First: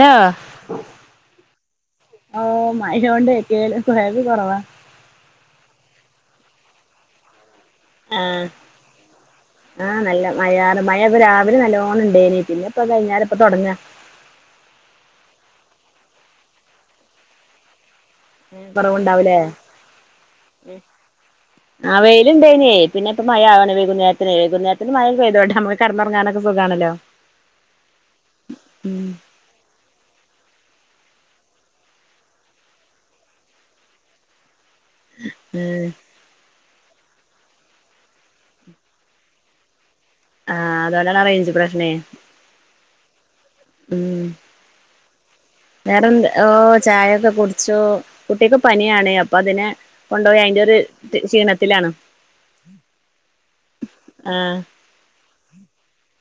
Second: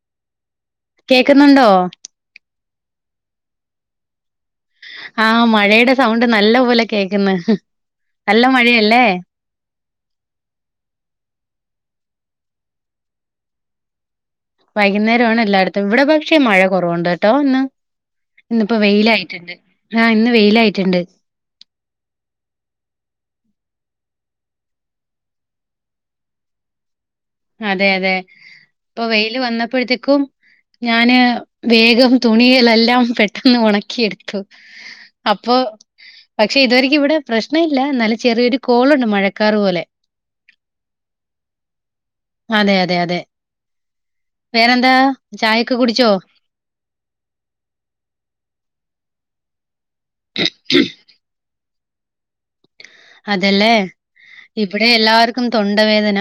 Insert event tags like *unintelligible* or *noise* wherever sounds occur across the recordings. Hello കേക്കുന്നുണ്ടോ ഓ മഴോണ്ട് കേൾ കേൾവി കുറവാ ആ മഴേടെ സൗണ്ട് നല്ല പോലെ കേക്ക്ന്ന് ആ നല്ല മഴയല്ലേ? ആ നല്ല മഴ മഴ ഇപ്പ രാവിലെ നല്ലോ ണം ഉണ്ടായിനി പിന്നെ ഇപ്പ വൈകുന്നേരം ഇപ്പ തുടങ്ങാ വൈകുന്നേരാണ് എല്ലാടത്തും ഇവിടെ പക്ഷേ മഴ കുറവുണ്ട് കേട്ടോ ഇന്ന് ഏ ഇന്നിപ്പോ കൊറവുണ്ടാവുല്ലേ വെയിലായിട്ടുണ്ട്. ആഹ് ഇന്ന് എ വെയിലായിട്ടുണ്ട്. ആ വെയില്ണ്ടയ്നേ പിന്നെ ഇപ്പ മഴ വൈകുന്നേരത്തിനേ വൈകുന്നേരത്തിന് മഴപെയ്തോട്ടെ ഞമ്മക്ക് കിന്നുറങ്ങാനൊക്കെ സുഖാണല്ലോ അതെ അതെ ഇപ്പൊ ഉം വെയില് വന്നപ്പോഴത്തേക്കും ഞാന് വേഗം തുണിയളെല്ലാം പെട്ടന്ന് ഉണക്കിയെടുത്തു അപ്പൊ ഉം പക്ഷെ ഇതുവരി ഇവിടെ പ്രശ്ന ഇല്ല എന്നാലും ചെറിയൊരു കോളുണ്ട് മഴക്കാർ പോലെ ആ അതുകൊണ്ടാണാറേഞ്ച് പ്രശ്നേ അതെ അതെ അതെ വേറന്താ വേറെന്ത്‌ ഓ ചായൊക്കെ കുടിച്ചൂ കുട്ടിക്ക് പനിയാണേ അ പതിന് കൊണ്ടുപോയി അതിന്റൊരു ഷീണം ത്തിലാണ് അതെലേ ഇവിടെ എല്ലാര്ക്കും തൊണ്ടവേദന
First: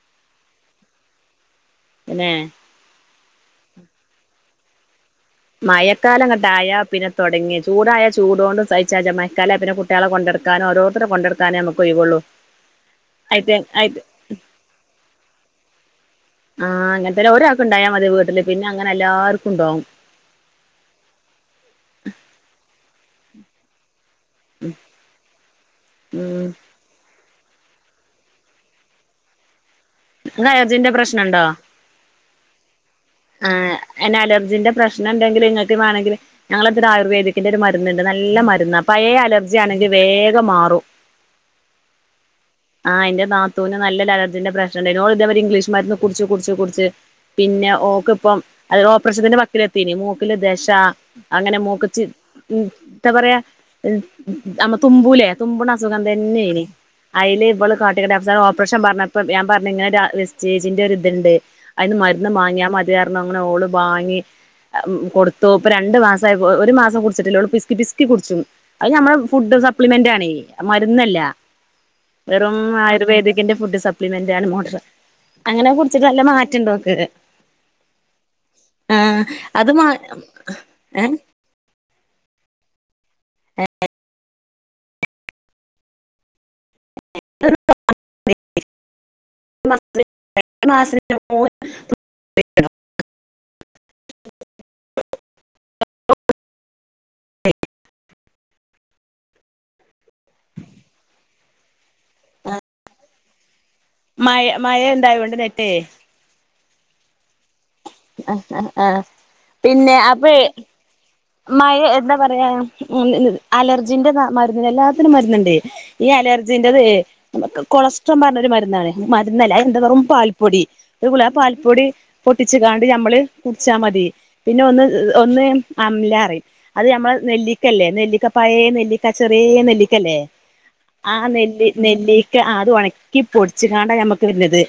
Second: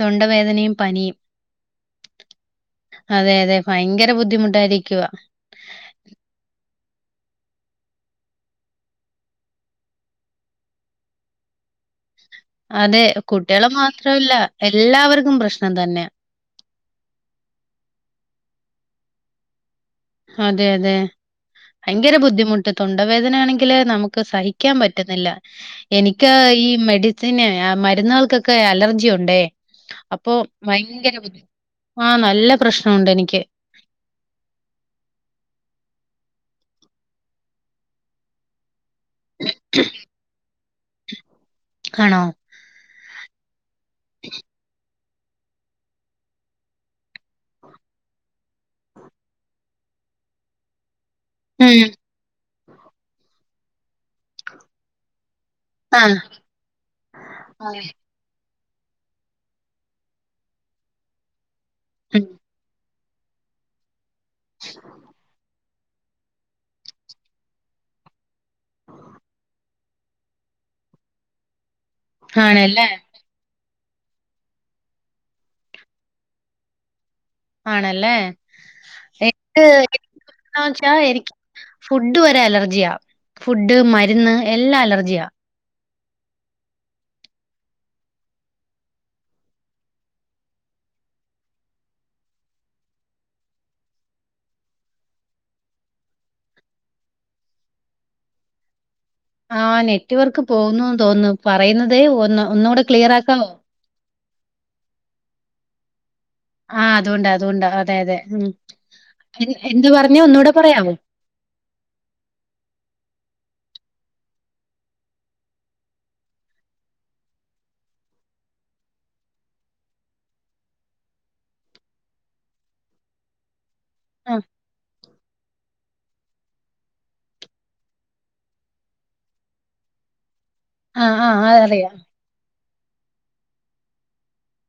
തൊണ്ടവേദനയും പനിയും തന്നെ അതെ അതെ ഭയങ്കര ബുദ്ധിമുട്ടായിരിക്കുവ മഴക്കാലങ്ങട്ടായ പിന്നെ തുടങ്ങി ചൂടായ ചൂടോണ്ട് സൈച്ചജ്ജ മയക്കാലായ പിന്നെ കുട്ടികളെ കൊണ്ടടുക്കാന ഓരോത്തരെ കൊണ്ടടുക്കാനേ നമുക്കൊയ്വൊള്ളൂ അതെ കുട്ടികളെ മാത്രല്ല എല്ലാവർക്കും പ്രശ്നം തന്നെയാ ആഹ് അങ്ങൻ തന്നെ ഒരാക് ണ്ടായാ മതി വീട്ട്ല് പിന്നങ്ങനെ എല്ലാർക്കുണ്ടാവും അതെ അതെ അയങ്കര ബുദ്ധിമുട്ട് തൊണ്ടവേദന ആണെങ്കില് നമു- ക്ക്‌ സഹിക്കാൻ പറ്റുന്നില്ല എനിക്ക് ഉം ഈ മെടി പിന്നെ മരുന്നുകൾക്കൊക്കെ അലർജി ഉണ്ടേ അപ്പൊ ഇങ്ങക്ക് അലർജിന്റെ ഭയങ്കര ബുദ്ധി ആ നല്ല പ്രശ്നമുണ്ട് എനിക്ക്. ആ എന്ന അലർജിന്റെ പ്രശ്നണ്ടെങ്കിൽ ഇങ്ങക്ക് വാണെങ്കിൽ ഞങ്ങളട്തൊരു ആയുർവേദിക്കിന്റൊരു മര്ന്ന്ണ്ട് നല്ല മര്ന്ന പയേ അലർജിയാണെങ്കിൽ വേഗം മാറും ആണോ ആഹ് എ്ന്റെ നാ ത്തൂന് നല്ലൊരലർജിന്റെ പ്രശനണ്ടായി നോൾ തേ മരി ഇംഗ്ലീഷ്മാര്ന്ന് കുട്ച്ച് കുട്ച്ച് കുട്ച്ച് പിന്നെഓ ഇപ്പം അൽ ഓപ്രേഷത്തിന്റെ വക്കിലെത്തിനി മൂക്കില് ദശ അങ്ങനെ ഉം. മൂക്കച്ച് ഉ ന്താ പറയാ നമ്മ തുമ്മുലെ തുമ്പണ അസുഖം ആഹ്. തന്നേനി അയ്ല് ബള് *unintelligible* *inaudible* ഇപ്രശം പറഞ്ഞപ്പ ഞാൻ പറഞ്ഞ ഇങ്ങനെ സ്റ്റേജിന്റെ ഒരു ഇത്ണ്ട് അയ്ന്ന് ഉം. മര്ന്ന് മാങ്ങിയാ മ *unintelligible* അങ്ങനെ ഓള് വാങ്ങി കൊടുത്തൂ ഇപ്പൊ രണ്ടു മാസായി ഒരു മാസം കുടിച്ട്ട്ല്ല ഓള് പിസ്കി പിസ്കി കുടിച്ചും അത് നമ്മെ ഫുഡ് സപ്ലിമെന്റ് ആണേ മരുന്നല്ല വെറും ആണല്ലേ? ആയുർവേദിക്കിന്റെ ഫുഡ് സ മെന്റ്ണ് മോഡർ അങ്ങനെ കുറിച്ചിട്ട് നല്ല മാറ്റംണ്ട് നോക്ക് ആണല്ലേ അത് മാ എന്താ വച്ചാ ഏ എനിക്ക് ഫുഡ് വരെ അലർജിയ ആ ഫുഡ് മരുന്ന് എല്ലാം അലർജിയാ *inaudible* ആ നെറ്റ്വർക്ക് പോകുന്നുന്ന് തോന്നുന്നു പറയുന്നതേ ഒന്ന് ഒന്നുകൂടെ ക്ലിയർ ആക്കാവോ മയ മഴ എന്തായൊണ്ട് നെറ്റേ ആഹ്, അതോണ്ട് അതോണ്ട്. അതെ, അതെ ആ ഉം ആ ആ എന്ത് പിന്നെ പറഞ്ഞേ അപ്പേ ഒന്നൂടെ പറയാവോ? മഴ എന്താ പറയാ അലർജിന്റെ മരുന്നിന് എല്ലാത്തിനും മരുന്നുണ്ടേ. ഈ അലർജിന്റെതേ കൊളസ്ട്രം പറഞ്ഞ ഒരു മരുന്നാണ്. മരുന്നല്ല എന്താ വെറും പാൽപ്പൊടി, *unintelligible* ആ പാൽപ്പൊടി പൊട്ടിച്ചുകാണ്ട് നമ്മള് കു ച്ചാ മതി. ആഹ് പിന്നെ ഒന്ന് ഒന്ന് അംല അറിം അത് ഞമ്മളെ നെല്ലിക്കല്ലേ നെല്ലിക്ക പയേ നെല്ലിക്ക ചെറ്യേ നെല്ലിക്കല്ലേ ആ ആഹ് ആഹ് നെല്ലി അതറിയാം. നെല്ലീക്ക് ആത് ഒണ ക്കി പൊടിച്ച്ങ്ങാണ്ടാ ഞമ്മക്ക് വര്ണത്.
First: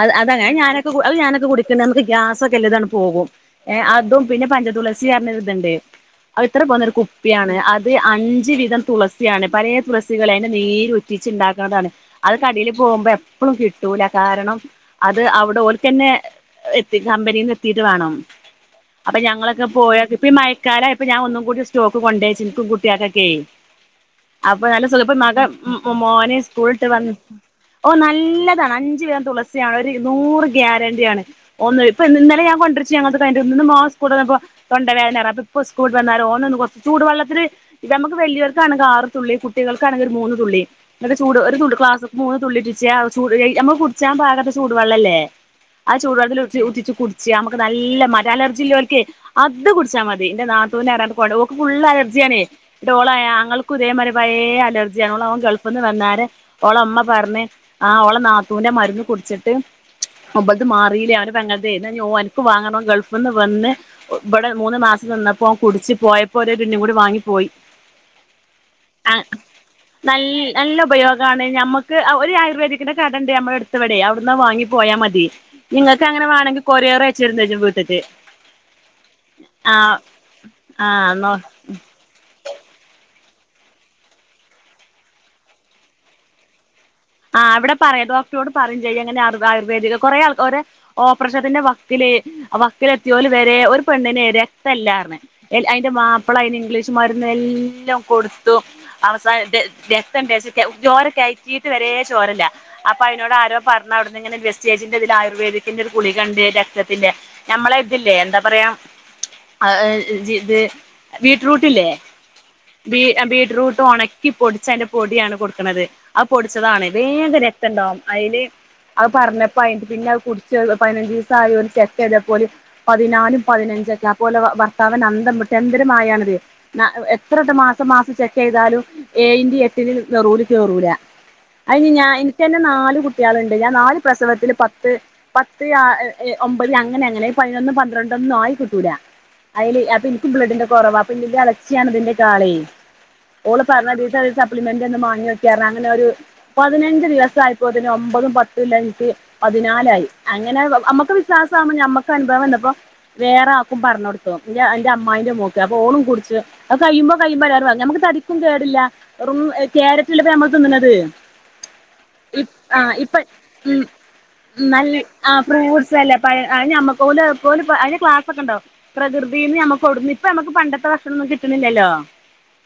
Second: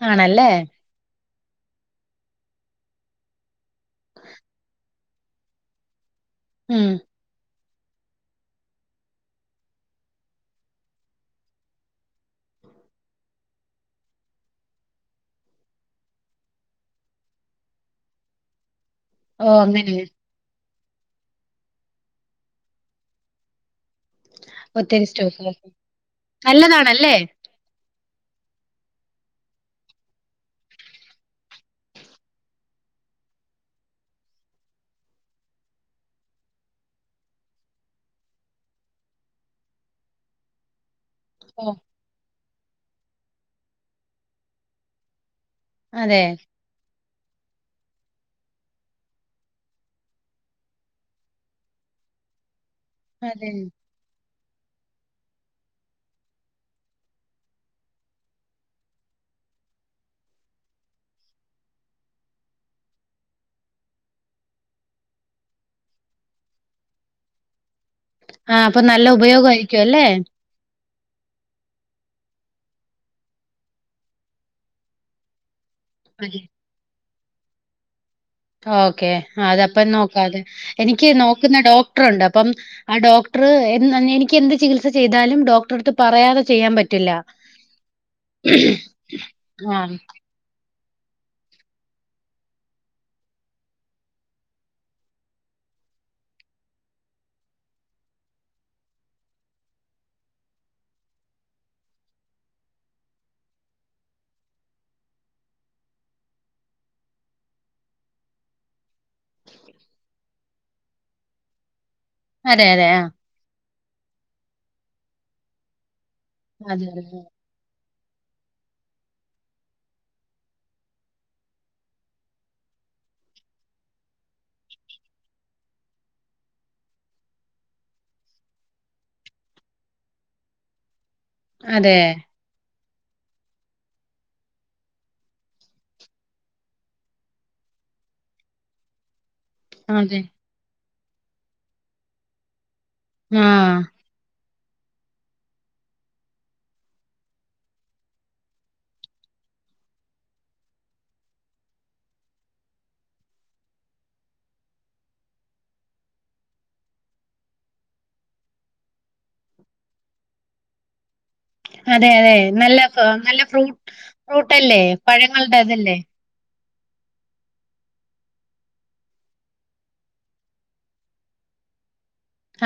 അഹ് അതങ്ങെ ആണല്ലേ? അത് ഞാനൊക്കെ അത് ഞാന ത് കുടിക്ക്ണ്ട്. നമുക്ക് ഗ്യാസൊക്കെല്ലതാണ് പോകും ഏ അതും, പിന്നെ പഞ്ചതുളസി പറഞ്ഞരുത്ണ്ട്. അത് ഇത്ര പോന്ന ഉം. ഒരു കുപ്പിയാണ്. അത് അഞ്ച് വീതം തുളസിയാണ്. പലേ തുളസികളേ അതിന്റെ നീരൊറ്റിച്ച് ഇണ്ടാക്ക്ണതാണ്. അത് കടേല് പോവുമ്പോ എപ്പളും കിട്ടൂല കാരണം അത് അവിടെ ഓൽക്കന്നെ എത്തി കമ്പനീന്ന് എത്തീട്ട് വേണം. അപ്പൊ ഓഹ് ഞങ്ങളൊക്കെ അങ്ങനെ. പോയാ ഇപ്പ മയ് ക്കാലായപ്പൊ ഞാൻ ഒന്നും കൂടി സ്റ്റോക്ക് കൊണ്ടയച്ചു ഇൻക്കും കുട്ടി യോക്കൊക്കേ. അപ്പൊ നല്ല സുഖ ഒത്തിരി ഇപ്പൊ മക സ്റ്റോക്ക്. ഉം മോന് സ്കൂള്ട്ട് വ നല്ലതാണല്ലേ? ഓന്നാ നല്ലതാണ് അഞ്ച് വീതം തുളസിയാണ് ഒരു ഇര്നൂറ് ഗ്യാരണ്ടിയാണ്. ഓന്ന് ഇപ്പ ഇന്നലെ ഞാ കൊണ്ട്രിച്ചു ഞങ്ങളത് കയ്ൻട്ട്. ഇന്ന് മോൻ സ്കൂള്ട്ട് വന്നപ്പോ തൊണ്ടവേനാറ അപ്പ ഇപ്പൊ സ്കൂള്ട്ട് വന്നാരം ഓനൊന്ന് കൊറ ചൂട് വെള്ളത്തില് നമുക്ക് വല്യോര്ക്ക് ആണെങ്കെ ആറ് തുള്ളി, കുട്ടികൾക്ക് ആണെങ്കെ ഒരു മൂന്ന് തുള്ളി. ങ്ങട്ട് ചൂട് ഒരു ചൂട് ഓഹ് ക്ലാസ്സ്‌ക്ക് മൂന്ന് തുള്ളിറ്റിച്ചാ ചൂ നമ്മ ഇ കുടിച്ചാൻ പാകത്തെ ചൂടുവെള്ളല്ലേ ആ അതെ ചൂടുവെള്ളത്തിൽ ഉറ്റി ഉറ്റിച്ചു കുടി ച്യാ നമുക്ക് നല്ല മാ അലർജി ഇല്ലോൽക്കെ അത് കുടിച്ചാ മതി ന്റെ നാത്തൂന് പറഞ്ഞ് കൊണ്ട് ഓൾക്ക് ഫുൾ അലർജിയാണെ. ഡോളു പറയാ അതെ. ആങ്ങൾക്കും ഇതേ മാതിരി പയേ പയേ അലർജി ആണ് അവൻ ഗൾഫിൽ നിന്ന് വന്നാരെ ഓളമ്മ പറഞ്ഞ് ആ ഓളെ നാത്തൂന്റെ മരുന്ന് കുടിച്ചിട്ട് ഇബൽത് മാറിയില്ലേഓന്റെ പെങ്ങള്ത് ന്നാ ഇഞ്ഞ് ഓന്ക്ക് വാങ്ങണം ഓൻ ഗൾഫ് ന്ന് വന്ന് ഇബടെ മൂന്ന് മാസം നിന്നപ്പോ ഓൻ കുടിച്ച് പോയപ്പോ ഓരോ ടിന്നും കൂടി വാങ്ങിപ്പോയി. ആഹ് അപ്പൊ നല്ല ഉപയോഗംമായിരിക്കും അല്ലേ നൽ നല്ല ഉപയോഗാണ് നമ്മുക്ക് ഒരു ആയുർവേദിക്കിന്റെ കട ഉണ്ട് നമ്മടെടുത്തവിടെ അവിടുന്ന് അത് വാങ്ങി പോയാൽ മതി നിങ്ങൾക്ക് അങ്ങനെ അതെ. വാണെങ്കിൽ കൊറിയർ അയ ച്ച് തരും ചെയ്യും ഇവിടുന്ന്. ത്തെറ്റ് ഓക്കെ അതപ്പം നോക്കാതെ. ആ എനിക്ക് ന്നോ നോക്കുന്ന ഡോക്ടറുണ്ട് അപ്പം ആ ഡോക് ഡോക്ടറ് എ എനിക്ക് എന്ത് ചികിത്സ ചെയ്താലും ഡോക്ടറെ അടുത്ത് പറയാതെ ചെയ്യാൻ പ ആ അവിടെ പറയാ, ഡോക്ടറോട് പറയും ചെയ്യാ ഇങ്ങനെ ആഹ് ആയുർവേദിക കുറെ ആളുകൾ ഓരേ. ഓപ്പറേഷത്തിന്റെ വക്കില് വക്കിലെത്തിയോല് വരെ ഒരു പെണ്ണിനെ രക്തമില്ലാന്ന്പറഞ്ഞ്. അതിന്റെ മാപ്പിള അയിന് ഇംഗ്ലീഷ് മരുന്ന് എല്ലാം കൊടുത്തു അവസാന രക്തം ടെസ്റ്റ്‌ ചോരക്കയറ്റി. വരെ ചോരല്ല. അപ്പൊ അതിനോട് ആരോ പറഞ്ഞ അവിടന്ന് ഇങ്ങനെ വെസ്റ്റേജിന്റെ ഇതിൽ ആയുർവേദിക്കിന്റെ ഒരു ഗുളികണ്ട് രക്തത്തിന്റെ നമ്മളെ ഇതില്ലേ എന്താ പറയാ *unintelligible* അത് ബീറ്റ്റൂട്ടില്ലേ. അതെ അതെ ബി ആഹ് ബീറ്റ്റൂട്ട്. ഉണക്കി പൊടിച്ച അതിന്റെ പൊടിയാണ് കൊടുക്കണത്. അതെ പൊടിച്ചതാണ് അതെ വേഗ രക്ത ഉണ്ടാവും. അതില് അത് പറഞ്ഞപ്പോ അയി പിന്നെ അത് കുടിച്ച് പതിനഞ്ച് ദിവസ ആയ ചെക്ക് ചെയ്തപ്പോെ പതിനാലും പതിനഞ്ചൊക്കെ അ പോലെ ഭർത്താവ് അന്തം വിട്ട് എന്തര് മായയാണത്. എത്ര ട്ട മാസം മാസം ചെക്ക് ചെയ്താലും ഏഴന്റെ എട്ടിന് നറൂല് കേറൂല. അയിന് അതെ ഞാൻ ഇനിക്കു തന്നെ നാല്. കുട്ടികളുണ്ട്. ഞാൻ നാല് പ്രസവത്തില് പത്ത്, പത്ത്, ഒമ്പത് അങ്ങനെ അങ്ങനെ പതിനൊന്നും പന്ത്രണ്ടൊന്നുന്നായി കൂട്ടുല്ല. അയില് അപ്പൊ എനിക്ക് ബ്ലഡിന്റെ കുറവാ *unintelligible* ഊണ് ആഹ് തരണ ദിവസം ഒന്ന് വാങ്ങിവെക്കാ അങ്ങനെ ഒരു പതിനഞ്ച് ദിവസം ആപ്പോ തന്നെ ഒമ്പതും പത്തും ഇല്ലാഞ്ഞിട്ട് പതിനാലായി. അങ്ങനെ അമ്മുക്ക് വിശ്വാസമാവുമ്പ നമ്മക്ക് അനുഭവം എന്തപ്പ വേറെ ആക്കും പറഞ്ഞ് കൊടുത്തു അന്റെ അമ്മായിന്റെ മോക്ക് അപ്പൊ ഓളും കുടിച്ച് അ കഴിയുമ്പോ കഴിയുമ്പോ നമുക്ക് തടിക്കും കേടില്ല. റു ക്യാരറ്റള്ളപ്പോ നമ്മക്ക് തിന്നത്. അതെ അതെ നല്ല നല്ല ഫ്രൂ ഫ്രൂട്ട്ല്ലേ നല്ല പഴങ്ങളുടെ അതല്ലേ. ആ ഞമ്മക്ക് പോല അതുപോല് അതിന് ക്ലാസൊക്കെ ഉണ്ടോ പ്രകൃതിന്ന് നമ്മക്കെവിടുന്ന് ഇപ്പൊ നമുക്ക് പണ്ടത്തെ ഭക്ഷണമൊന്നും കിട്ടുന്നില്ലല്ലോ.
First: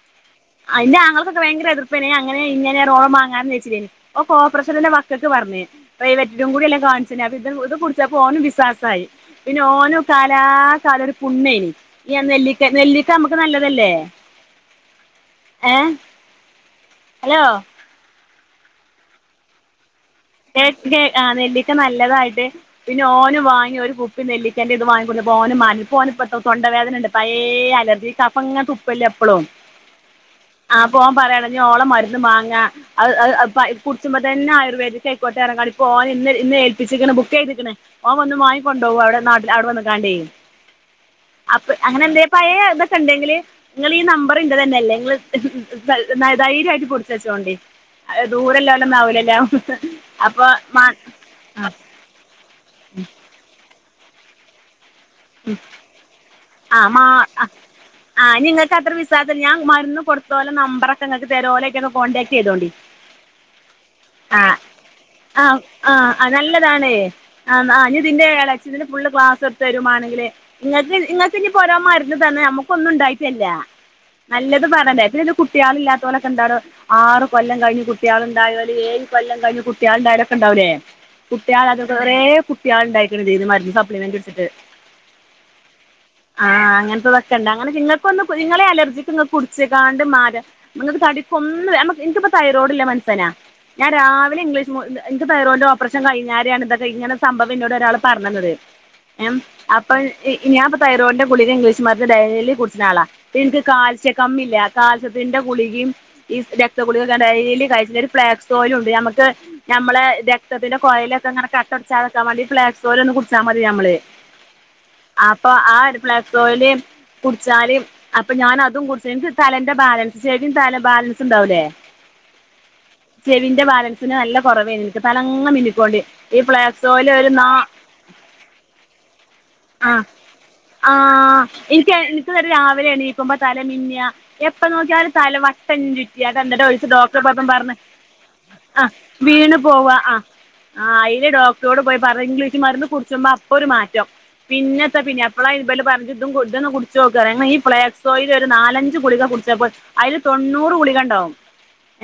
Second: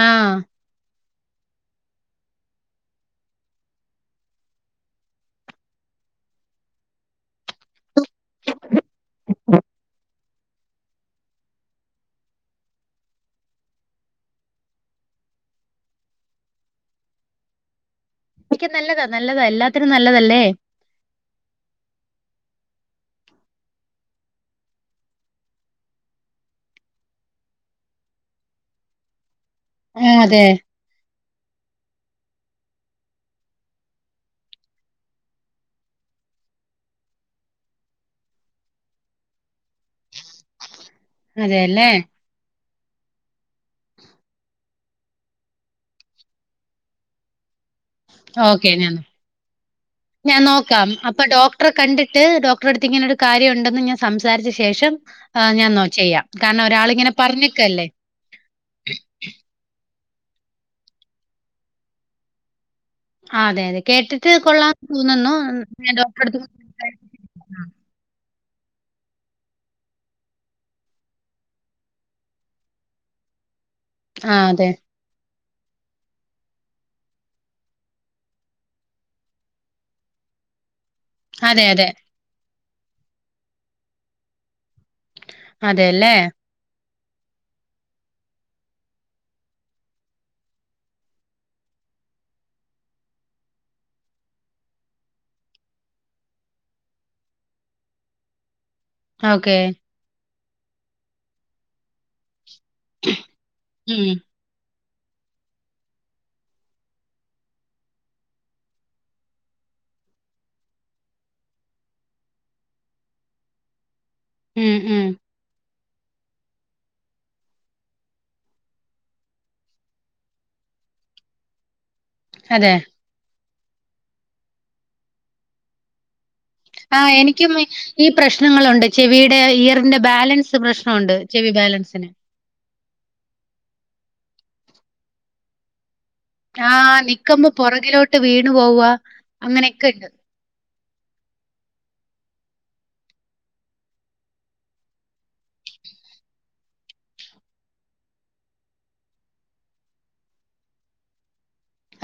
ആഹ് അയിന്റെ ആള് ഭയങ്കര എതിർപ്പ് തന്നെ അങ്ങനെ ഇങ്ങനെറോൾ മാറി എന്നുവെച്ചു കൊപ്രസിഡന്റിന്റെ മക്കക്ക് പറഞ്ഞു പ്രൈവറ്റിലും കൂടിയല്ലേ കാണിച്ചു അപ്പൊ പ്പോ ഓനും വിശ്വാസായി പിന്നെ ഓനും.. കാലാ കാല ഒരു പുണ്ണ്യാ ഈ നെല്ലിക്ക നെല്ലിക്ക നമുക്ക് നല്ലതല്ലേ ഏ ഹലോ.. നെല്ലിക്ക നല്ലതാ നല്ലതാ എല്ലാത്തിനും. നല്ലതല്ലേ ആ നെല്ലിക്ക നല്ലതായിട്ട്. പിന്നെ ഓന് വാങ്ങി ഒരു കുപ്പി നെല്ലിക്കേണ്ട ഇത് വാങ്ങിക്ക ഓന് മന ന്പ്പ തൊണ്ട വേദന ഉണ്ട് പഴെ അലർജി കഫംങ്ങ തുപ്പല്ല എപ്പോഴും. ആഹ് അതെ ആ പോവാൻ പറയണ ഞൻ ഓള മരു വാങ്ങ അത് കുടിച്ചുമ്പോ തന്നെ ആയുർവേദ ഓൻ ഇന്ന് ഏൽപ്പിച്ചിരിക്കണേ ബുക്ക്‌ ചെയ്തേക്കണേ ഓൻ വന്നു വാങ്കൊണ്ടുപോകും അവിടെ നാട്ടിലെ വന്നുനിക്കണ്ടേ അപ്പൊ അതെല്ലേ അങ്ങനെ എന്ത പഴെ എന്തൊക്കെ ഉണ്ടെങ്കില് നിങ്ങ ഈ നമ്പർ ഇന്റെ തന്നെ അല്ലെ. *unintelligible* ധൈര്യമായിട്ട് കൊടുത്ത് വച്ചോണ്ടേ. അ ദൂരെ ഓക്കെ ഒന്നും ഞാൻ ആവിലല്ലോ. ഞാൻ നോക്കാം അപ്പൊ ഡോക്ടറെ കണ്ടിട്ട് ഡോക്ടറെ അടുത്ത് ഇങ്ങനൊ ഒരു കാര്യണ്ട്. ന്ന് ഞാൻ സംസാരിച്ച ശേഷം ആഹ് ഞാൻ നോ ചെയ്യാം കാരണം ആ ഒരാളിങ്ങനെ ഹാഅ പറഞ്ഞിക്കല്ലേ ആ നിങ്ങൾക്ക് അത്ര വിസ്വസല്യ ഞാൻ മരുന്ന് കൊടുത് ലെ നമ്പറൊക്കെ ങ്ങക്ക് തര ഓലെറ്റൊക്കെ കോണ്ടാക്ട് ചെയ്തോണ്ടി ആ അതെ അതെ കേട്ടിട്ട് ആ കൊള്ളാന്ന് തോന്നുന്നു ആ ഞാൻ ആ ആ ഡോക്ടറെട്തൊന്ന് സംസാരി ച്ച് തിന് ഫുള്ള് ക്ലാസ് എടുത്തുതരും മാണെങ്കില് ഇങ്ങക്ക് ഇങ്ങക്ക് ഇനി ഓരോ മരുന്ന് തന്ന നമുക്ക് ഒന്നും ഉണ്ടായിട്ടല്ല ആഹ് നല്ലത് അതെ പറെണ്ടെ പിന്നെ ലു കുട്ടികളില്ലാത്തോലൊക്കെ എന്താണ് ആറ് കൊല്ലം കഴിഞ്ഞ് കുട്ടികളുണ്ടായോൽ ഏഴ് കൊല്ലം കഴിഞ്ഞ് കുട്ട്യാൾ ഉണ്ടായോരൊക്കെ ഉണ്ടാവില്ലേ കുട്ട്യാൾ അതെ അത് അതെ കേറെ ക ട്ട്യാൾക്ണ് മരുന്ന് സപ്ലിമെന്റ് കുടിച്ചിട്ട് അതെയല്ലേ വക്കണ്ട അങ്ങനെ നിങ്ങൾക്കൊന്ന് നിങ്ങളെ അലർജിക്ക് കുടിച്ച്ങ്ങാണ്ട്മാരാം നിങ്ങക്ക് തടിക്കൊന്നും നിക്പ്പൊ തൈറോയിഡ്ള്ള മൻസനാ ഞാൻ രാവിലെ ഇംഗ്ലീഷ് ൻക്ക് തൈറോൻന്റെ ഓപ്പറേഷൻ കഴിഞ്ഞാ രെയാണ് ഇതൊക്കെ ഇങ്ങനെ സംഭവം എന്നോട് ഒരാള് പറഞ്ഞ് തന്നത് എം ഓക്കെ അപിൾ ഇ ഞാപ തൈറോയിടിന്റെ ഗുളിക ഇംഗ്ലീഷ് മരുന്ന് ഡെയിലി കുട് ലാള ൻക്ക് കാൽസ്യ ഉം കമ്മില്ല കാൽസ്യത്തിന്റെ ഗുളികിം ഈ രക്തഗുളികൊക്കെഞാൻ ഡെയിലി കഴിച്ചിര്ന്ന് ഒരു ഫ്ലാക്സ് സ്ഓയിലും ണ്ട് നമ്മക്ക് നമ്മളെ രക്തത്തിന്റെ കുഴലൊക്കെ ഇങ്ങനെ കട്ടപുടിക്കാതെ നിക്കാൻ വേണ്ടി ഈ ഫ്ളക്സ്വയിൽ ഒന്ന് കുടിച്ച മതി നമ്മള് ഉം ഉം അപ്പൊ ആട് ഫ്ളക്സ്വയിൽ കുടിച്ചാല് അപ്പൊ ഞാൻ അതും കുടിച് നിക് തലന്റെ ബാലൻസ് ചെവിയും തല ബാലൻസ് ഉണ്ടാവൂല്ലേ അതെ ചെവിന്റെ ബാലൻസിന് നല്ല കുറവേ നിക്ക് തലങ്ങനെ മിന്നിക്കോണ്ട് ഈ ഫ്ലാക്സ് ആ് ഓയില് ഒരു നാ എനിക്കും ഈ പ്രശ്നങ്ങളുണ്ട് ചെവിയുടെ ആ ഇയറിന്റെ ബാലൻസ് പ്രശ്നമുണ്ട് ചെവി ബാലൻസിന് എണീക്കുമ്പ തല മിന്ന എപ്പ നോക്കിയാലും തല വട്ട ചുറ്റ് റ്റ ആ അതെന്നോട്ടെരീസം ഡോക്ടറെട്ത് പോയപ്പം നിക്കുമ്പോ പറഞ് പുറകിലോട്ട് വീണു ആ പോവുക വീണ് അങ്ങനെയൊക്കെ പോവാ ഉണ്ട് ആ ആ അയിന് ഡോക്ടറോട് പോയി പറ ഇംഗ്ലീഷുമര്ന്ന് കുടിച്മ്പോ അപ്പൊ ഒരു മാറ്റം പിന്നെത്തെ പിന്നെ അപ്പളാ പറഞ്ഞത് ഇതും കുടിച്ചോക്ക്ന്ന് അങ്ങനെ ഈ ഫ്ലാക്സോയിൽ ഒരു നാലഞ്ച് ഗുളിക കുടിച്ചപ്പോ അതില് തൊണ്ണൂറ്ഗുളികണ്ടാവും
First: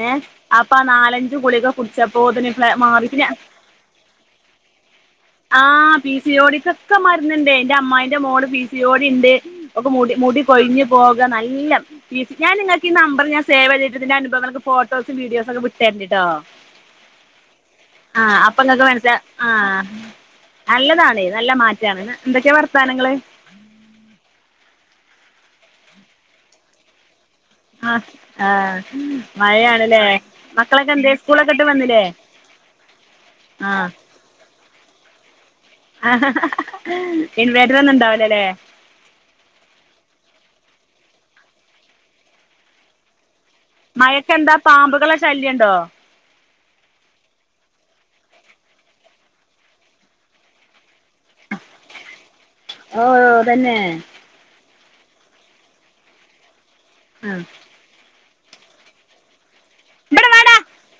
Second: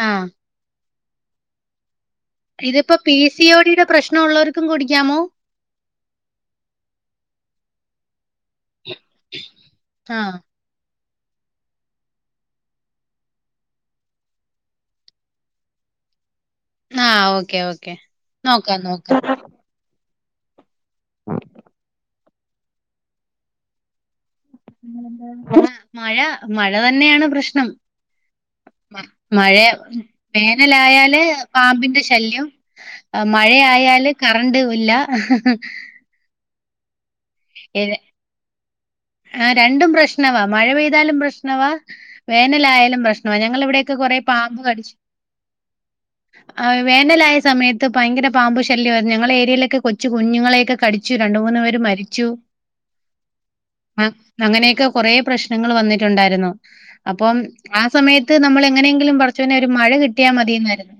ഏ ആ അപ് നാലഞ്ചു ഗളിക കുടി ച്ചപ്പോതെ തിന് ഇതിപ്പോ പി മാറിപിന്നെ സി ഒ ഡിയുടെ പ്രശ്നം ഉള്ളവർക്കും കുടിക്കാമോ ആ പിസിയോടിക്കൊക്കെ മരുന്നുണ്ടേന് ന്റെ അമ്മായിന്റെ മോള് പിസിയോടിണ്ട് ഓൾക് ആ മുടി കൊഴിഞ് പോക നല്ലം ഞാൻ നിങ്ങൾകി നമ്പർ ഞാൻ സേവ് ചെയ്തിട്ടതിന്റെ അനുഭവങ്ങൾക്ക് ഫോട്ടോസും വീഡിയോസും ക്കെ വിട്ടേരണ്ടിട്ടോ ആ ഓക്കെ ഓക്കെ ആ നോക്കാം അപ്പൊങ്ങക്ക് മനസല നോക്കാം ആ നല്ലതാണ് നല്ല മാറ്റവാണ് എന്തൊക്കെയാ വർത്താനങ്ങള് മഴ മഴ തന്നെയാണ് പ്രശ്നം ആ ആ മഴ മഴയാണല്ലേ മക്കളൊക്കെ എന്തെ വേനലായാല് സ്കൂളൊക്കെ വിട്ട് പാമ്പിന്റെ വന്നില്ലേ ശല്യം, ആ മഴയായാല് കറണ്ട് ഇല്ല ഹ് ഹ് ഹ് ആഹഹഹഹ *unintelligible* ആ രണ്ടും പ്രശ്നവാ മഴ പെയ് താലും പ്രശ്നവാ വേനലായാലും പ്രശ് മയക്കെന്താ പാമ്പുകളെ ശല്യം ഉണ്ടോ ആഹ് വേനലായ സമയത്ത് ഭയങ്കര പാമ്പ് ശല്യായിരുന്നു ഞങ്ങളാ ഏരിയയിലൊക്കെ കൊച്ചു കുഞ്ഞുങ്ങളെക്കെ കടിച്ചു രണ്ട് മൂന്ന് പേര് മരി ച്ചു ഓ ഓ തന്നെ കുറേ പ്രശ്നങ്ങള് വന്നിട്ടുണ്ടായിരുന്നു. അപ്പം ആ സമയ ത്ത് നമ്മൾ എങ്ങനെങ്കിലും പറിച്ച് എങ്ങനേം ഒരു മഴ ഇവിടെ കിട്ടിയാൽ വാടാ മതിന്നായിരുന്നു.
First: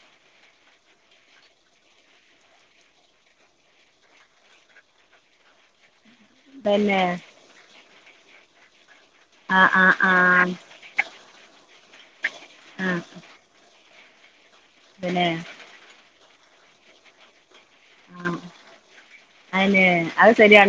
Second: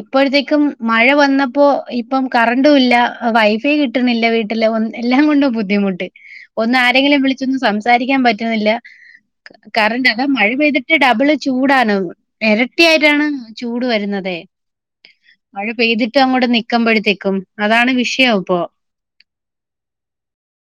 ഇപ്പോഴത്തേക്കും മഴ വന്നപ്പോ ഇപ്പം കറണ്ടൂവില്ല, വൈഫൈ കിട്ടുന്നില്ല വീട്ടില് ഒന്ന് എല്ലാം കൊണ്ടും ബുദ്ധിമുട്ട് ഒന്ന് തന്നെ ആരെങ്കിലും വിളിച്ചൊന്ന് സം സാരിക്കാൻ പറ്റുന്നില്ല. ആ ആ കറന്റ് ആ അതാ മഴ പെയ്തിട്ട് ഡബിള് ചൂടാണ്. ആ ഇരട്ടിയായിട്ടാണ് ചൂട് വരു ന്നതേ പിന്നെ മഴ പെയ്തി ട്ട് അങ്ങൊട് നിക്കമ്പഴുതേക്കും അതാണ് ആ വിഷയം അപ്പൊ അതിന് അത് ശരിയാണ്